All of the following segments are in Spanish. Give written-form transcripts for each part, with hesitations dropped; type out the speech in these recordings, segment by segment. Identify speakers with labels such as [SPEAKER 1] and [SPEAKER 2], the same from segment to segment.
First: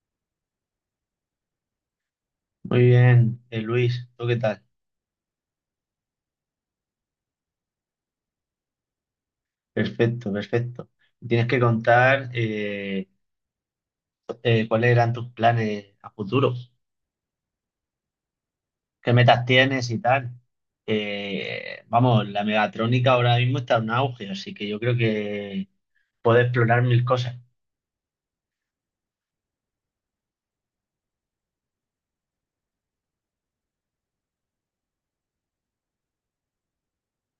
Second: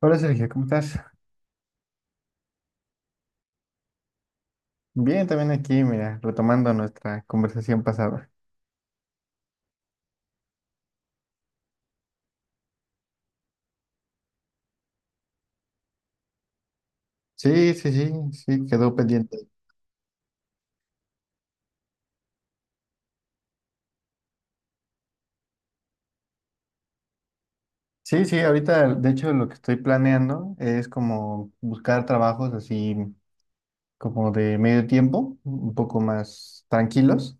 [SPEAKER 1] Hola Sergio, ¿cómo estás?
[SPEAKER 2] Muy bien, Luis, ¿tú qué tal?
[SPEAKER 1] Bien, también aquí, mira, retomando nuestra conversación pasada.
[SPEAKER 2] Perfecto, perfecto. Tienes que contar cuáles eran tus planes a futuro,
[SPEAKER 1] Sí, sí, sí, sí, quedó
[SPEAKER 2] qué metas
[SPEAKER 1] pendiente.
[SPEAKER 2] tienes y tal. Vamos, la megatrónica ahora mismo está en auge, así que yo creo que puedes explorar mil cosas.
[SPEAKER 1] Sí, sí, ahorita de hecho lo que estoy planeando es como buscar trabajos así como de medio tiempo, un poco más tranquilos,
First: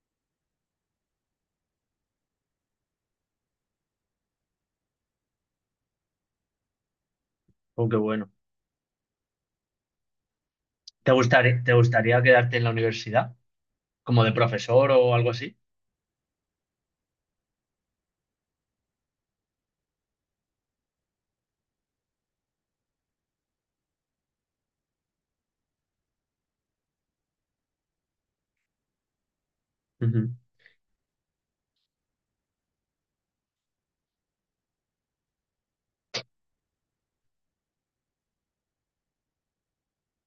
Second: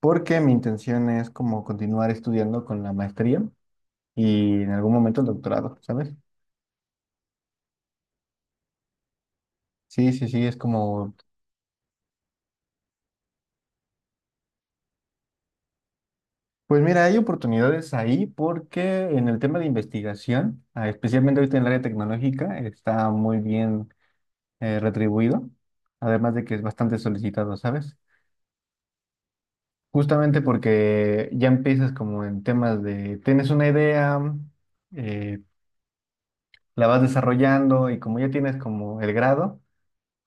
[SPEAKER 1] porque mi intención es como continuar estudiando con la maestría y en algún momento el doctorado, ¿sabes?
[SPEAKER 2] Aunque bueno,
[SPEAKER 1] Sí, sí, sí, es como.
[SPEAKER 2] te gustaría quedarte en la universidad como de profesor o algo así?
[SPEAKER 1] Pues mira, hay oportunidades ahí porque en el tema de investigación, ah, especialmente ahorita en el área tecnológica, está muy bien retribuido, además de que es bastante solicitado, ¿sabes?
[SPEAKER 2] Ujú.
[SPEAKER 1] Justamente porque ya empiezas como en temas de, tienes una idea, eh, la vas desarrollando y como ya tienes como el grado,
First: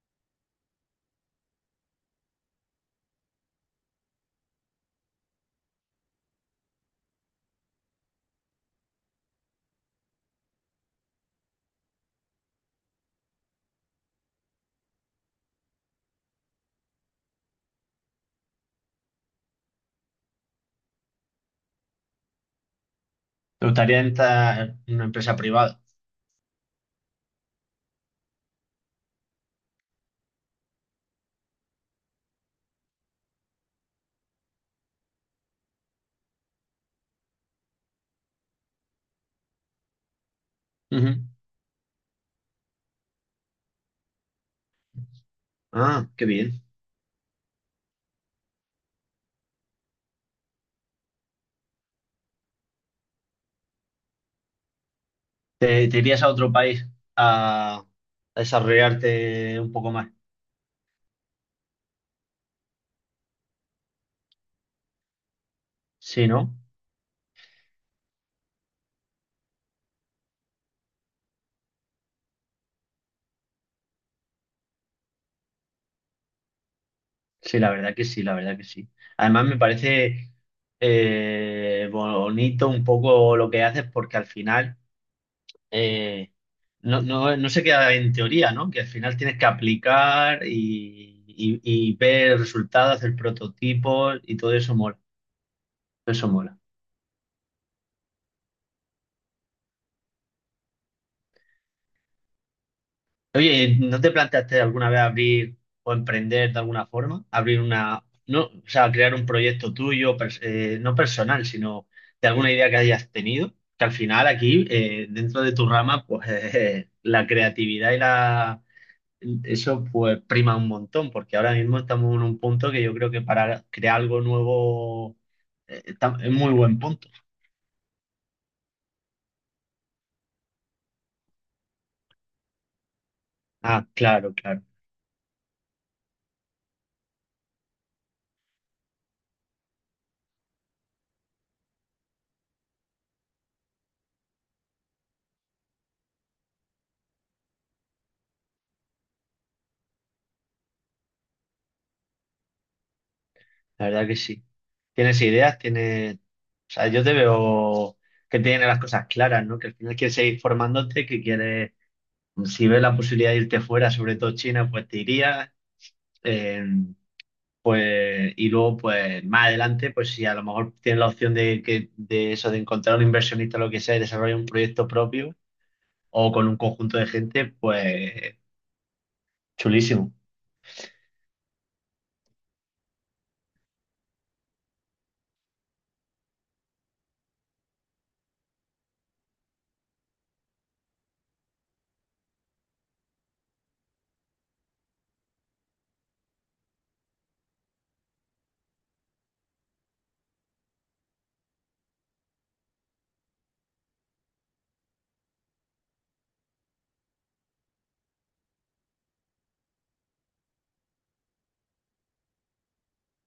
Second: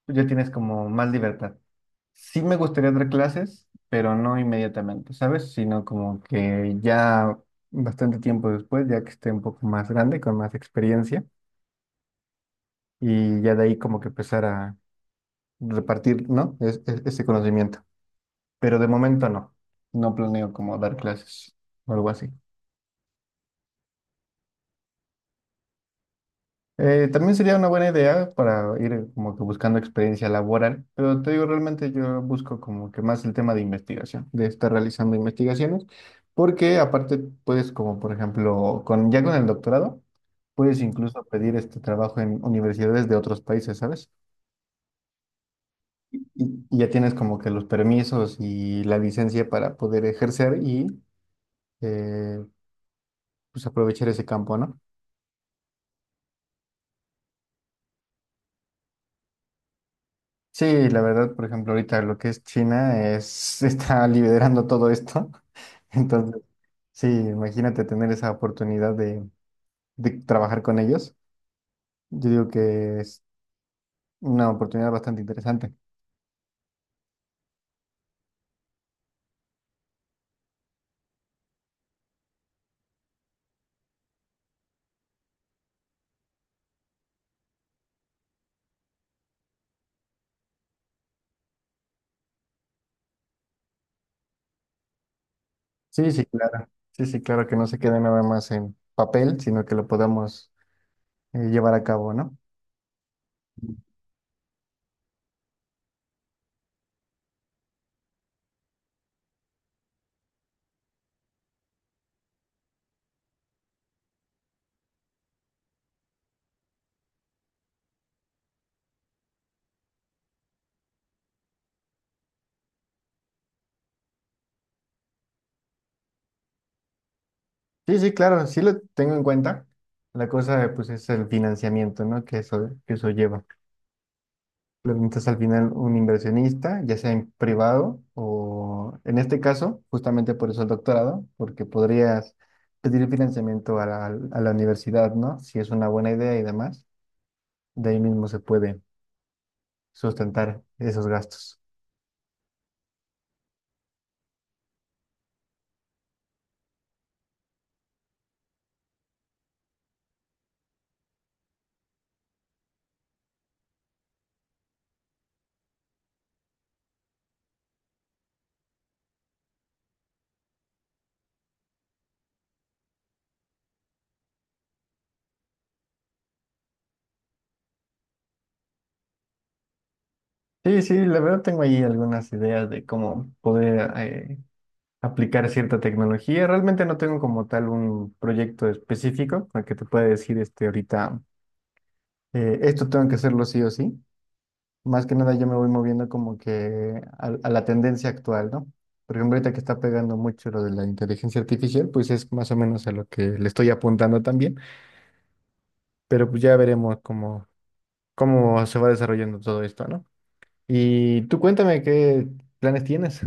[SPEAKER 1] tú ya tienes como más libertad. Sí me gustaría dar clases, pero no inmediatamente, ¿sabes? Sino como que ya bastante tiempo después, ya que esté un poco más grande, con más experiencia, y ya de ahí como que empezar a repartir, ¿no? Es- ese conocimiento. Pero de momento no, no planeo como dar clases o algo así.
[SPEAKER 2] ¿Te gustaría entrar en una empresa privada?
[SPEAKER 1] También sería una buena idea para ir como que buscando experiencia laboral, pero te digo, realmente yo busco como que más el tema de investigación, de estar realizando investigaciones, porque aparte puedes como por ejemplo, con, ya con el doctorado, puedes incluso
[SPEAKER 2] Ujú.
[SPEAKER 1] pedir este trabajo en universidades de otros países, ¿sabes?
[SPEAKER 2] Ah,
[SPEAKER 1] Y,
[SPEAKER 2] qué bien.
[SPEAKER 1] y ya tienes como que los permisos y la licencia para poder ejercer y eh, pues aprovechar ese campo, ¿no?
[SPEAKER 2] Te irías a otro país a, a desarrollarte un poco más?
[SPEAKER 1] Sí, la verdad, por ejemplo, ahorita lo que es China es, está liderando todo esto.
[SPEAKER 2] Sí,
[SPEAKER 1] Entonces,
[SPEAKER 2] ¿no?
[SPEAKER 1] sí, imagínate tener esa oportunidad de, trabajar con ellos. Yo digo que es una oportunidad bastante interesante.
[SPEAKER 2] Sí, la verdad que sí, la verdad que sí. Además me parece bonito un poco lo que haces porque al final eh, no se queda en teoría, ¿no? Que al final tienes que aplicar y ver resultados, hacer prototipos y todo eso mola.
[SPEAKER 1] Sí, sí,
[SPEAKER 2] Eso mola.
[SPEAKER 1] claro. Sí, sí, claro que no se quede nada más en papel, sino que lo podamos llevar a cabo, ¿no?
[SPEAKER 2] Oye, ¿no te planteaste alguna vez abrir o emprender de alguna forma? Abrir una, no, o sea, crear un proyecto tuyo, no personal, sino de alguna idea que hayas tenido, que al final aquí, dentro de tu rama, pues la creatividad eso pues prima un montón, porque ahora mismo estamos en un punto que yo creo que para crear algo nuevo, es muy buen punto.
[SPEAKER 1] Sí, sí, claro, sí lo tengo en cuenta. La cosa, pues, es el financiamiento, ¿no? que eso, lleva.
[SPEAKER 2] Ah, claro, claro.
[SPEAKER 1] Preguntas al final un inversionista, ya sea en privado o en este caso, justamente por eso el doctorado, porque podrías pedir financiamiento a la universidad, ¿no? Si es una buena idea y demás, de ahí mismo se puede sustentar esos gastos.
[SPEAKER 2] La verdad que sí. Tienes ideas, tienes. O sea, yo te veo que tienes las cosas claras, ¿no? Que al final quieres seguir formándote, que quieres. Si ves la posibilidad de irte fuera, sobre todo China, pues te irías. eh, pues, y luego, pues más adelante, pues si a lo mejor tienes la opción de, que, de eso, de encontrar un inversionista o lo que sea y desarrollar un proyecto propio o con un conjunto de gente, pues chulísimo.
[SPEAKER 1] Sí, sí, la verdad tengo ahí algunas ideas de cómo poder aplicar cierta tecnología. Realmente no tengo como tal un proyecto específico al que te pueda decir este ahorita, esto tengo que hacerlo sí o sí. Más que nada yo me voy moviendo como que a, la tendencia actual, ¿no? Por ejemplo, ahorita que está pegando mucho lo de la inteligencia artificial, pues es más o menos a lo que le estoy apuntando también, pero pues ya veremos cómo, se va desarrollando todo esto, ¿no? Y tú cuéntame qué planes tienes.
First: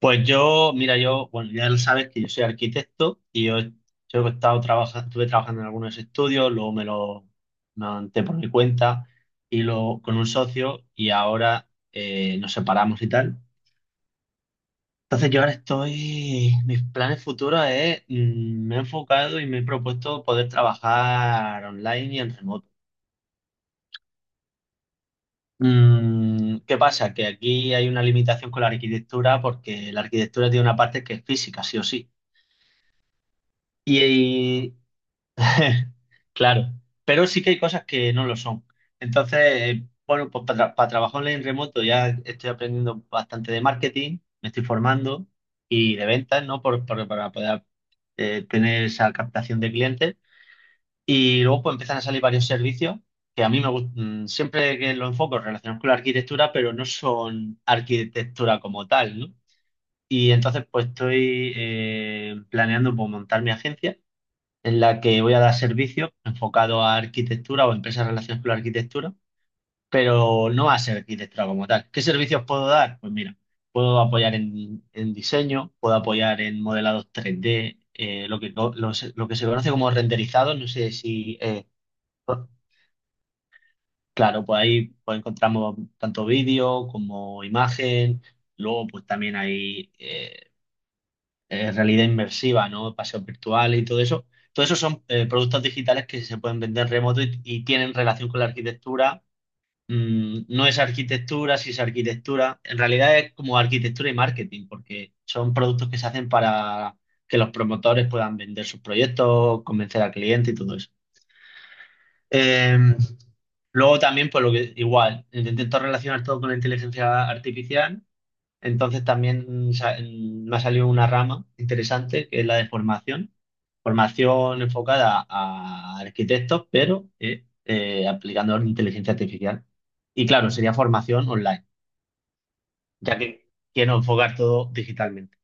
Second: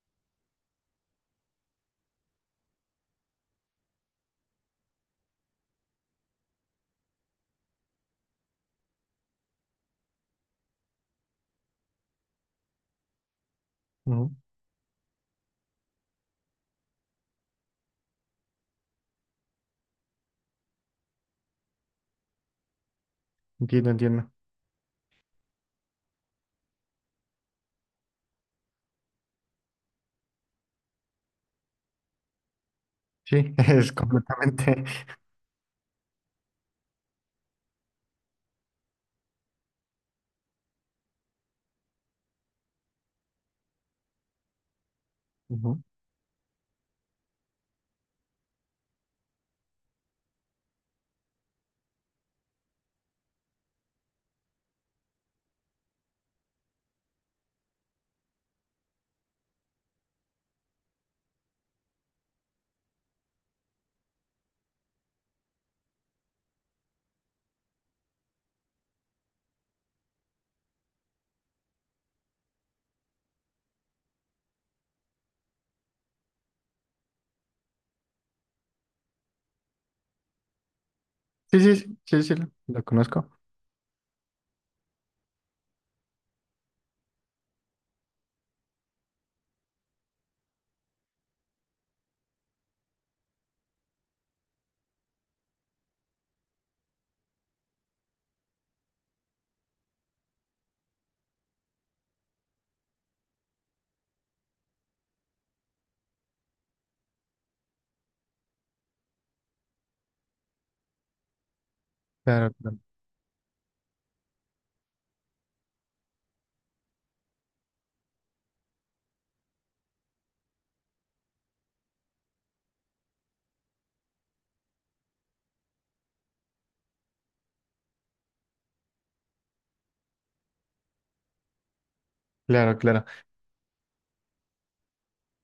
[SPEAKER 2] Pues yo, mira, yo, bueno, ya lo sabes que yo soy arquitecto y yo he estado trabajando, estuve trabajando en algunos estudios, luego me lo monté por mi cuenta y lo con un socio y ahora nos separamos y tal.
[SPEAKER 1] Ujú,
[SPEAKER 2] Entonces yo ahora mis planes futuros es, me he enfocado y me he propuesto poder trabajar online y en remoto.
[SPEAKER 1] entiendo, entiendo.
[SPEAKER 2] Mm. ¿Qué pasa? Que aquí hay una limitación con la arquitectura porque la arquitectura tiene una parte que es física, sí o sí.
[SPEAKER 1] Sí, es
[SPEAKER 2] Y,
[SPEAKER 1] completamente.
[SPEAKER 2] Claro, pero sí que hay cosas que no lo son. Entonces, bueno, pues para trabajar en remoto ya estoy aprendiendo bastante de marketing, me estoy formando
[SPEAKER 1] Ujú.
[SPEAKER 2] y de ventas, ¿no? Para poder tener esa captación de clientes. Y luego pues empiezan a salir varios servicios que a mí me gustan, siempre que lo enfoco relacionados con la arquitectura, pero no son arquitectura como tal, ¿no? Y entonces pues estoy planeando pues, montar mi agencia en la que voy a dar servicio enfocado a arquitectura o empresas relacionadas con la arquitectura, pero no a ser arquitectura como tal. ¿Qué servicios puedo dar? Pues mira, puedo apoyar en diseño, puedo apoyar en modelados 3D, lo que se conoce como renderizado, no sé si...
[SPEAKER 1] Sí,
[SPEAKER 2] eh,
[SPEAKER 1] sí, sí, sí, sí,
[SPEAKER 2] por-
[SPEAKER 1] lo conozco.
[SPEAKER 2] claro, pues ahí pues encontramos tanto vídeo como imagen, luego pues también hay realidad inmersiva, ¿no? Paseos virtuales y todo eso. Todo eso son productos digitales que se pueden vender remoto y tienen relación con la arquitectura. Mm, no es arquitectura, sí es arquitectura. En realidad es como arquitectura y marketing, porque son productos que se hacen para que los promotores puedan vender sus proyectos, convencer al cliente y todo eso.
[SPEAKER 1] Claro,
[SPEAKER 2] Eh,
[SPEAKER 1] claro,
[SPEAKER 2] luego también, pues lo que igual, intento relacionar todo con la inteligencia artificial, entonces también me ha salido una rama interesante que es la de formación. Formación enfocada a arquitectos, pero aplicando la inteligencia artificial. Y claro, sería formación online,
[SPEAKER 1] claro. Claro.
[SPEAKER 2] ya que quiero enfocar todo digitalmente.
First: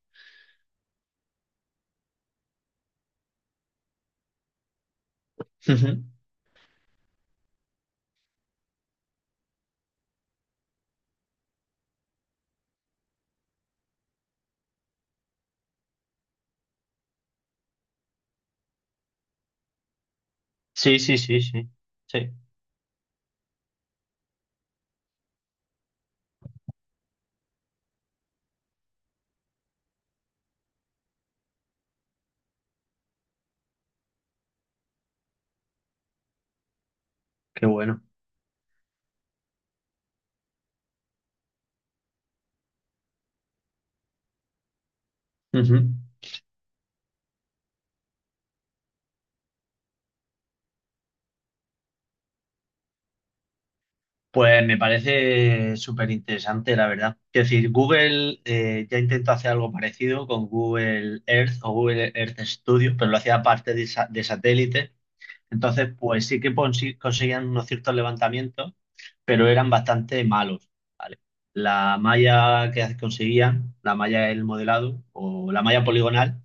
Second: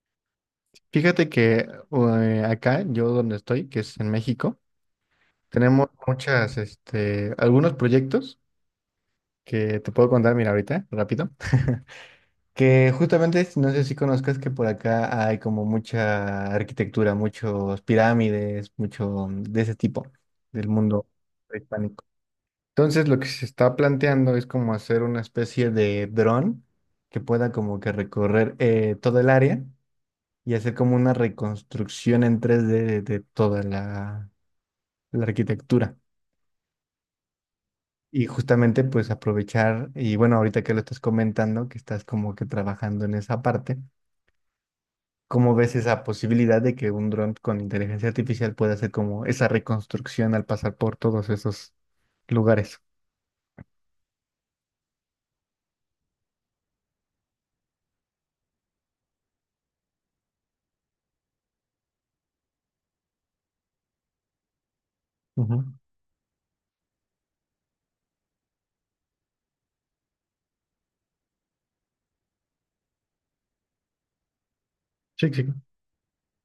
[SPEAKER 1] Fíjate que acá, yo donde estoy, que es en México, tenemos
[SPEAKER 2] Ujú.
[SPEAKER 1] muchas, este, algunos proyectos que te puedo contar, mira, ahorita, rápido, que justamente, si no sé si conozcas que por acá hay como mucha arquitectura, muchos pirámides, mucho de ese tipo del
[SPEAKER 2] Sí,
[SPEAKER 1] mundo
[SPEAKER 2] sí, sí, sí.
[SPEAKER 1] prehispánico.
[SPEAKER 2] Sí,
[SPEAKER 1] Entonces, lo que se está planteando es como hacer una especie de dron que pueda como que recorrer todo el área y hacer como una reconstrucción en 3D de, toda la arquitectura.
[SPEAKER 2] qué bueno.
[SPEAKER 1] Y justamente pues aprovechar, y bueno, ahorita que lo estás comentando, que estás como que trabajando en esa parte, ¿cómo ves
[SPEAKER 2] Ujú.
[SPEAKER 1] esa posibilidad de que un dron con inteligencia artificial pueda hacer como esa reconstrucción al pasar por todos esos lugares?
[SPEAKER 2] Pues me parece súper interesante, la verdad. Es decir, Google ya intentó hacer algo parecido con Google Earth o Google Earth Studio, pero lo hacía aparte de, de satélite.
[SPEAKER 1] Ujú.
[SPEAKER 2] Entonces, pues sí que conseguían unos ciertos levantamientos, pero eran bastante malos, ¿vale? La malla que conseguían, la malla del modelado
[SPEAKER 1] Sí, sí.
[SPEAKER 2] o la malla poligonal,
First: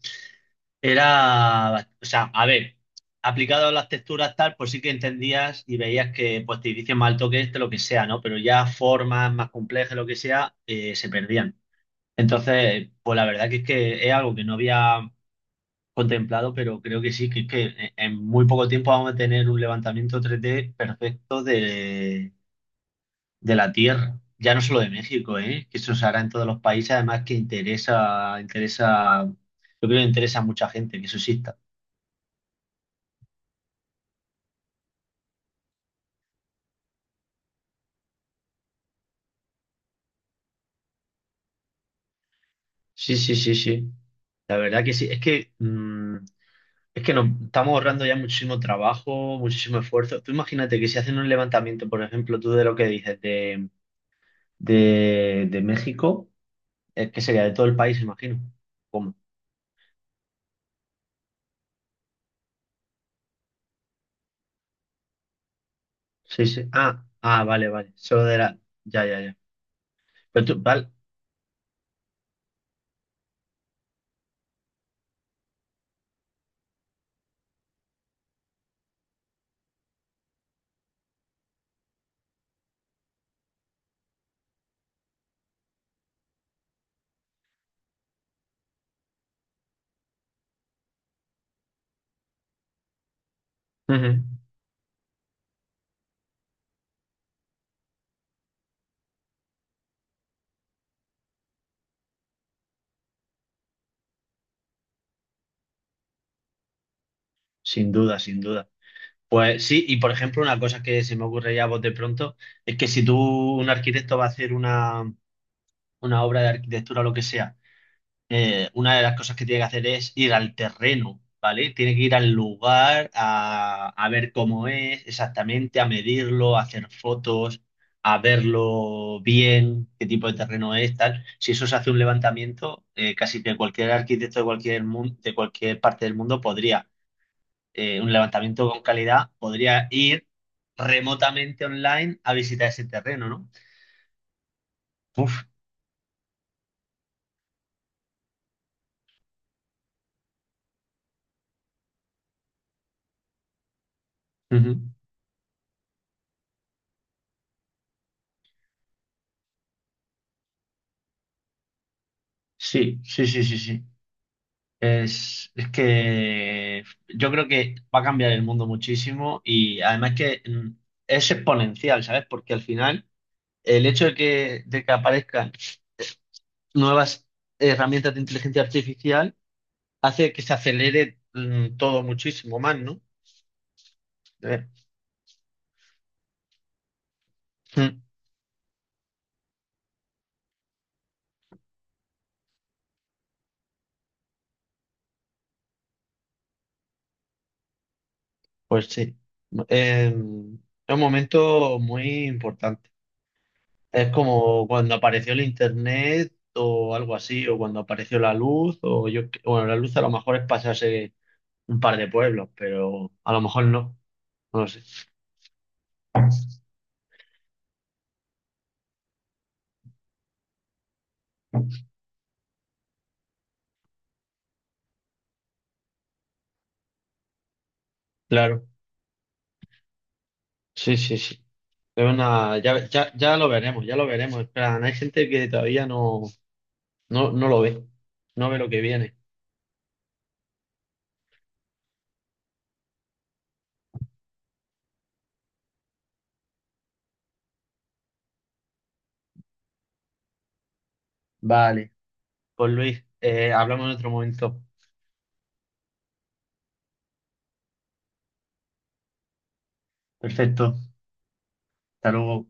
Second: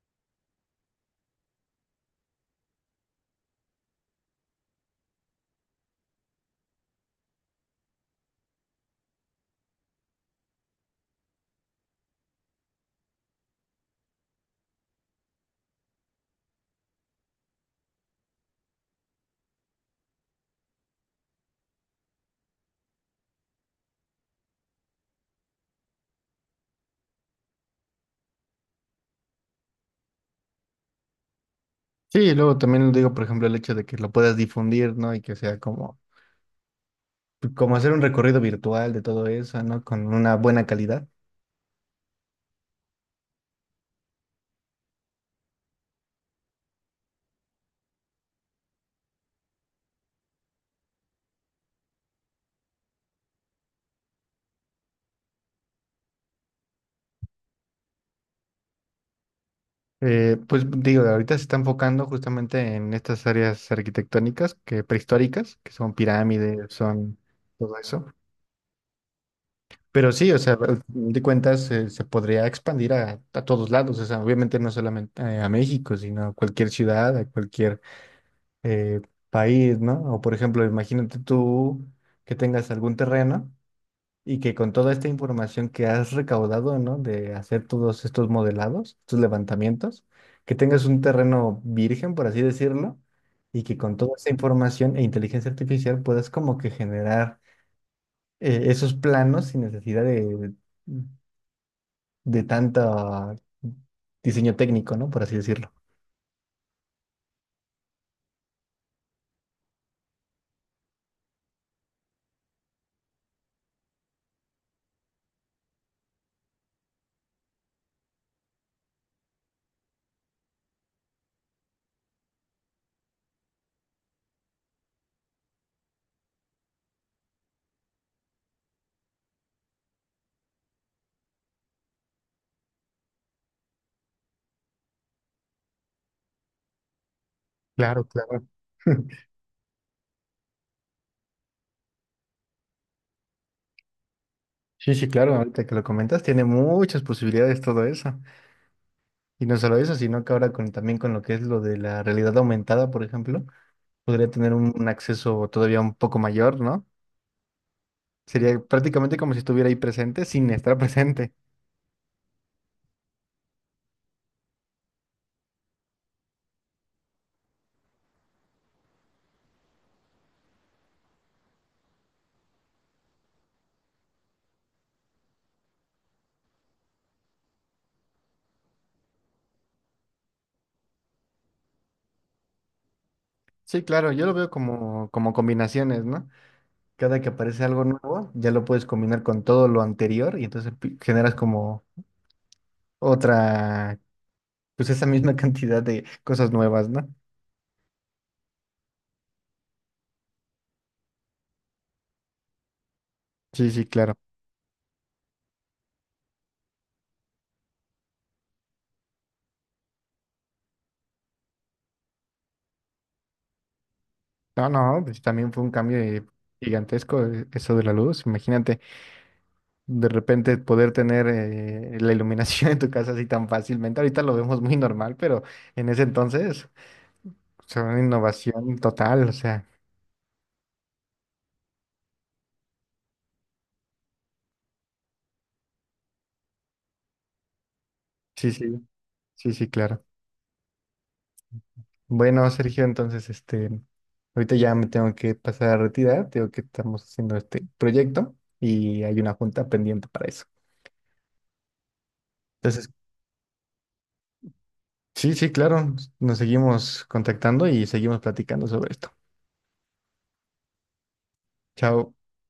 [SPEAKER 2] era, o sea, a ver, aplicado a las texturas tal, pues sí que entendías y veías que pues te dicen mal toque este, lo que sea, ¿no? Pero ya formas más complejas, lo que sea, se perdían. Entonces, pues la verdad que es algo que no había contemplado, pero creo que sí, que es que en muy poco tiempo vamos a tener un levantamiento 3D perfecto de la Tierra. Ya no solo de México, ¿eh? Que eso se hará en todos los países, además que interesa, interesa, yo creo que interesa a mucha gente que eso exista.
[SPEAKER 1] Sí, y luego también digo, por ejemplo, el hecho de que lo puedas difundir, ¿no? Y que sea como, hacer un recorrido virtual de todo eso, ¿no? Con una buena calidad.
[SPEAKER 2] Sí, sí, sí, sí. La verdad que sí. Es que, mm, es que nos estamos ahorrando ya muchísimo trabajo, muchísimo esfuerzo. Tú imagínate que si hacen un levantamiento, por ejemplo, tú de lo que dices de México, es que sería de todo el país, imagino. ¿Cómo?
[SPEAKER 1] Pues digo, ahorita se está enfocando justamente en estas áreas arquitectónicas que prehistóricas, que son
[SPEAKER 2] Sí,
[SPEAKER 1] pirámides,
[SPEAKER 2] sí. Ah,
[SPEAKER 1] son
[SPEAKER 2] ah, vale,
[SPEAKER 1] todo
[SPEAKER 2] vale.
[SPEAKER 1] eso.
[SPEAKER 2] Solo de la. Ya, ya, ya.
[SPEAKER 1] Pero sí, o
[SPEAKER 2] Pero
[SPEAKER 1] sea,
[SPEAKER 2] tú,
[SPEAKER 1] al
[SPEAKER 2] vale.
[SPEAKER 1] fin de cuentas se podría expandir a todos lados, o sea, obviamente no solamente a México, sino a cualquier ciudad, a cualquier eh, país, ¿no? O por ejemplo, imagínate tú que tengas algún terreno. Y que con toda esta información que has recaudado, ¿no? De hacer todos estos modelados, estos levantamientos, que tengas un terreno virgen, por así decirlo, y que con toda
[SPEAKER 2] Ujú.
[SPEAKER 1] esta información e inteligencia artificial puedas como que generar esos planos sin necesidad de, tanto diseño técnico, ¿no? Por así decirlo.
[SPEAKER 2] Sin duda, sin duda. Pues sí, y por ejemplo, una cosa que se me ocurre ya a vos de pronto, es que si tú, un arquitecto va a hacer una obra de arquitectura o lo que sea, una de las cosas que tiene que hacer es ir al terreno, ¿vale? Tiene que ir al lugar a ver cómo es exactamente, a medirlo, a hacer fotos, a verlo bien, qué tipo de terreno es, tal. Si eso se hace un levantamiento, casi que cualquier arquitecto de cualquier de cualquier parte del mundo podría,
[SPEAKER 1] Claro,
[SPEAKER 2] un
[SPEAKER 1] claro.
[SPEAKER 2] levantamiento con calidad, podría ir remotamente online a visitar ese terreno, ¿no?
[SPEAKER 1] Sí, sí, claro,
[SPEAKER 2] Uf,
[SPEAKER 1] ahorita que lo comentas, tiene muchas posibilidades todo eso. Y no solo eso, sino que ahora con, también con lo que es lo de la realidad aumentada, por ejemplo. Podría tener un,
[SPEAKER 2] ujú.
[SPEAKER 1] un acceso todavía un poco mayor, ¿no? Sería prácticamente como si estuviera ahí presente sin estar presente.
[SPEAKER 2] Sí, sí, sí, sí, sí. Es que yo creo que va a cambiar el mundo muchísimo y además que es exponencial, ¿sabes? Porque al final el hecho de que aparezcan nuevas herramientas de inteligencia artificial hace que se acelere todo muchísimo más, ¿no?
[SPEAKER 1] Sí, claro, yo lo veo
[SPEAKER 2] Eh,
[SPEAKER 1] como combinaciones, ¿no? Cada que aparece algo
[SPEAKER 2] mm,
[SPEAKER 1] nuevo, ya lo puedes combinar con todo lo anterior y entonces generas como otra, pues esa misma cantidad de cosas nuevas, ¿no?
[SPEAKER 2] pues sí. Es un momento muy importante.
[SPEAKER 1] Sí, sí,
[SPEAKER 2] Es
[SPEAKER 1] claro.
[SPEAKER 2] como cuando apareció el internet o algo así, o cuando apareció la luz, o yo, bueno, la luz a lo mejor es pasarse un par de pueblos, pero a lo mejor no, no
[SPEAKER 1] No,
[SPEAKER 2] lo sé.
[SPEAKER 1] no, pues también fue un cambio gigantesco eso de la luz. Imagínate, de repente poder tener la iluminación en tu casa así tan fácilmente. Ahorita lo vemos muy normal, pero en ese entonces fue una
[SPEAKER 2] Claro,
[SPEAKER 1] innovación total, o sea,
[SPEAKER 2] sí, sí, sí. Es una, ya, ya, ya lo veremos, ya lo veremos. En plan, hay gente que todavía no lo ve, no
[SPEAKER 1] sí,
[SPEAKER 2] ve lo que
[SPEAKER 1] sí,
[SPEAKER 2] viene.
[SPEAKER 1] sí, sí, claro. Bueno, Sergio, entonces, este, ahorita ya me tengo que pasar a retirar, tengo que estamos haciendo este proyecto y hay una junta pendiente para eso.
[SPEAKER 2] Vale, pues
[SPEAKER 1] Entonces,
[SPEAKER 2] Luis, hablamos en otro momento.
[SPEAKER 1] sí, sí, claro, nos seguimos contactando y seguimos platicando sobre esto.
[SPEAKER 2] Perfecto, hasta
[SPEAKER 1] Chao.
[SPEAKER 2] luego.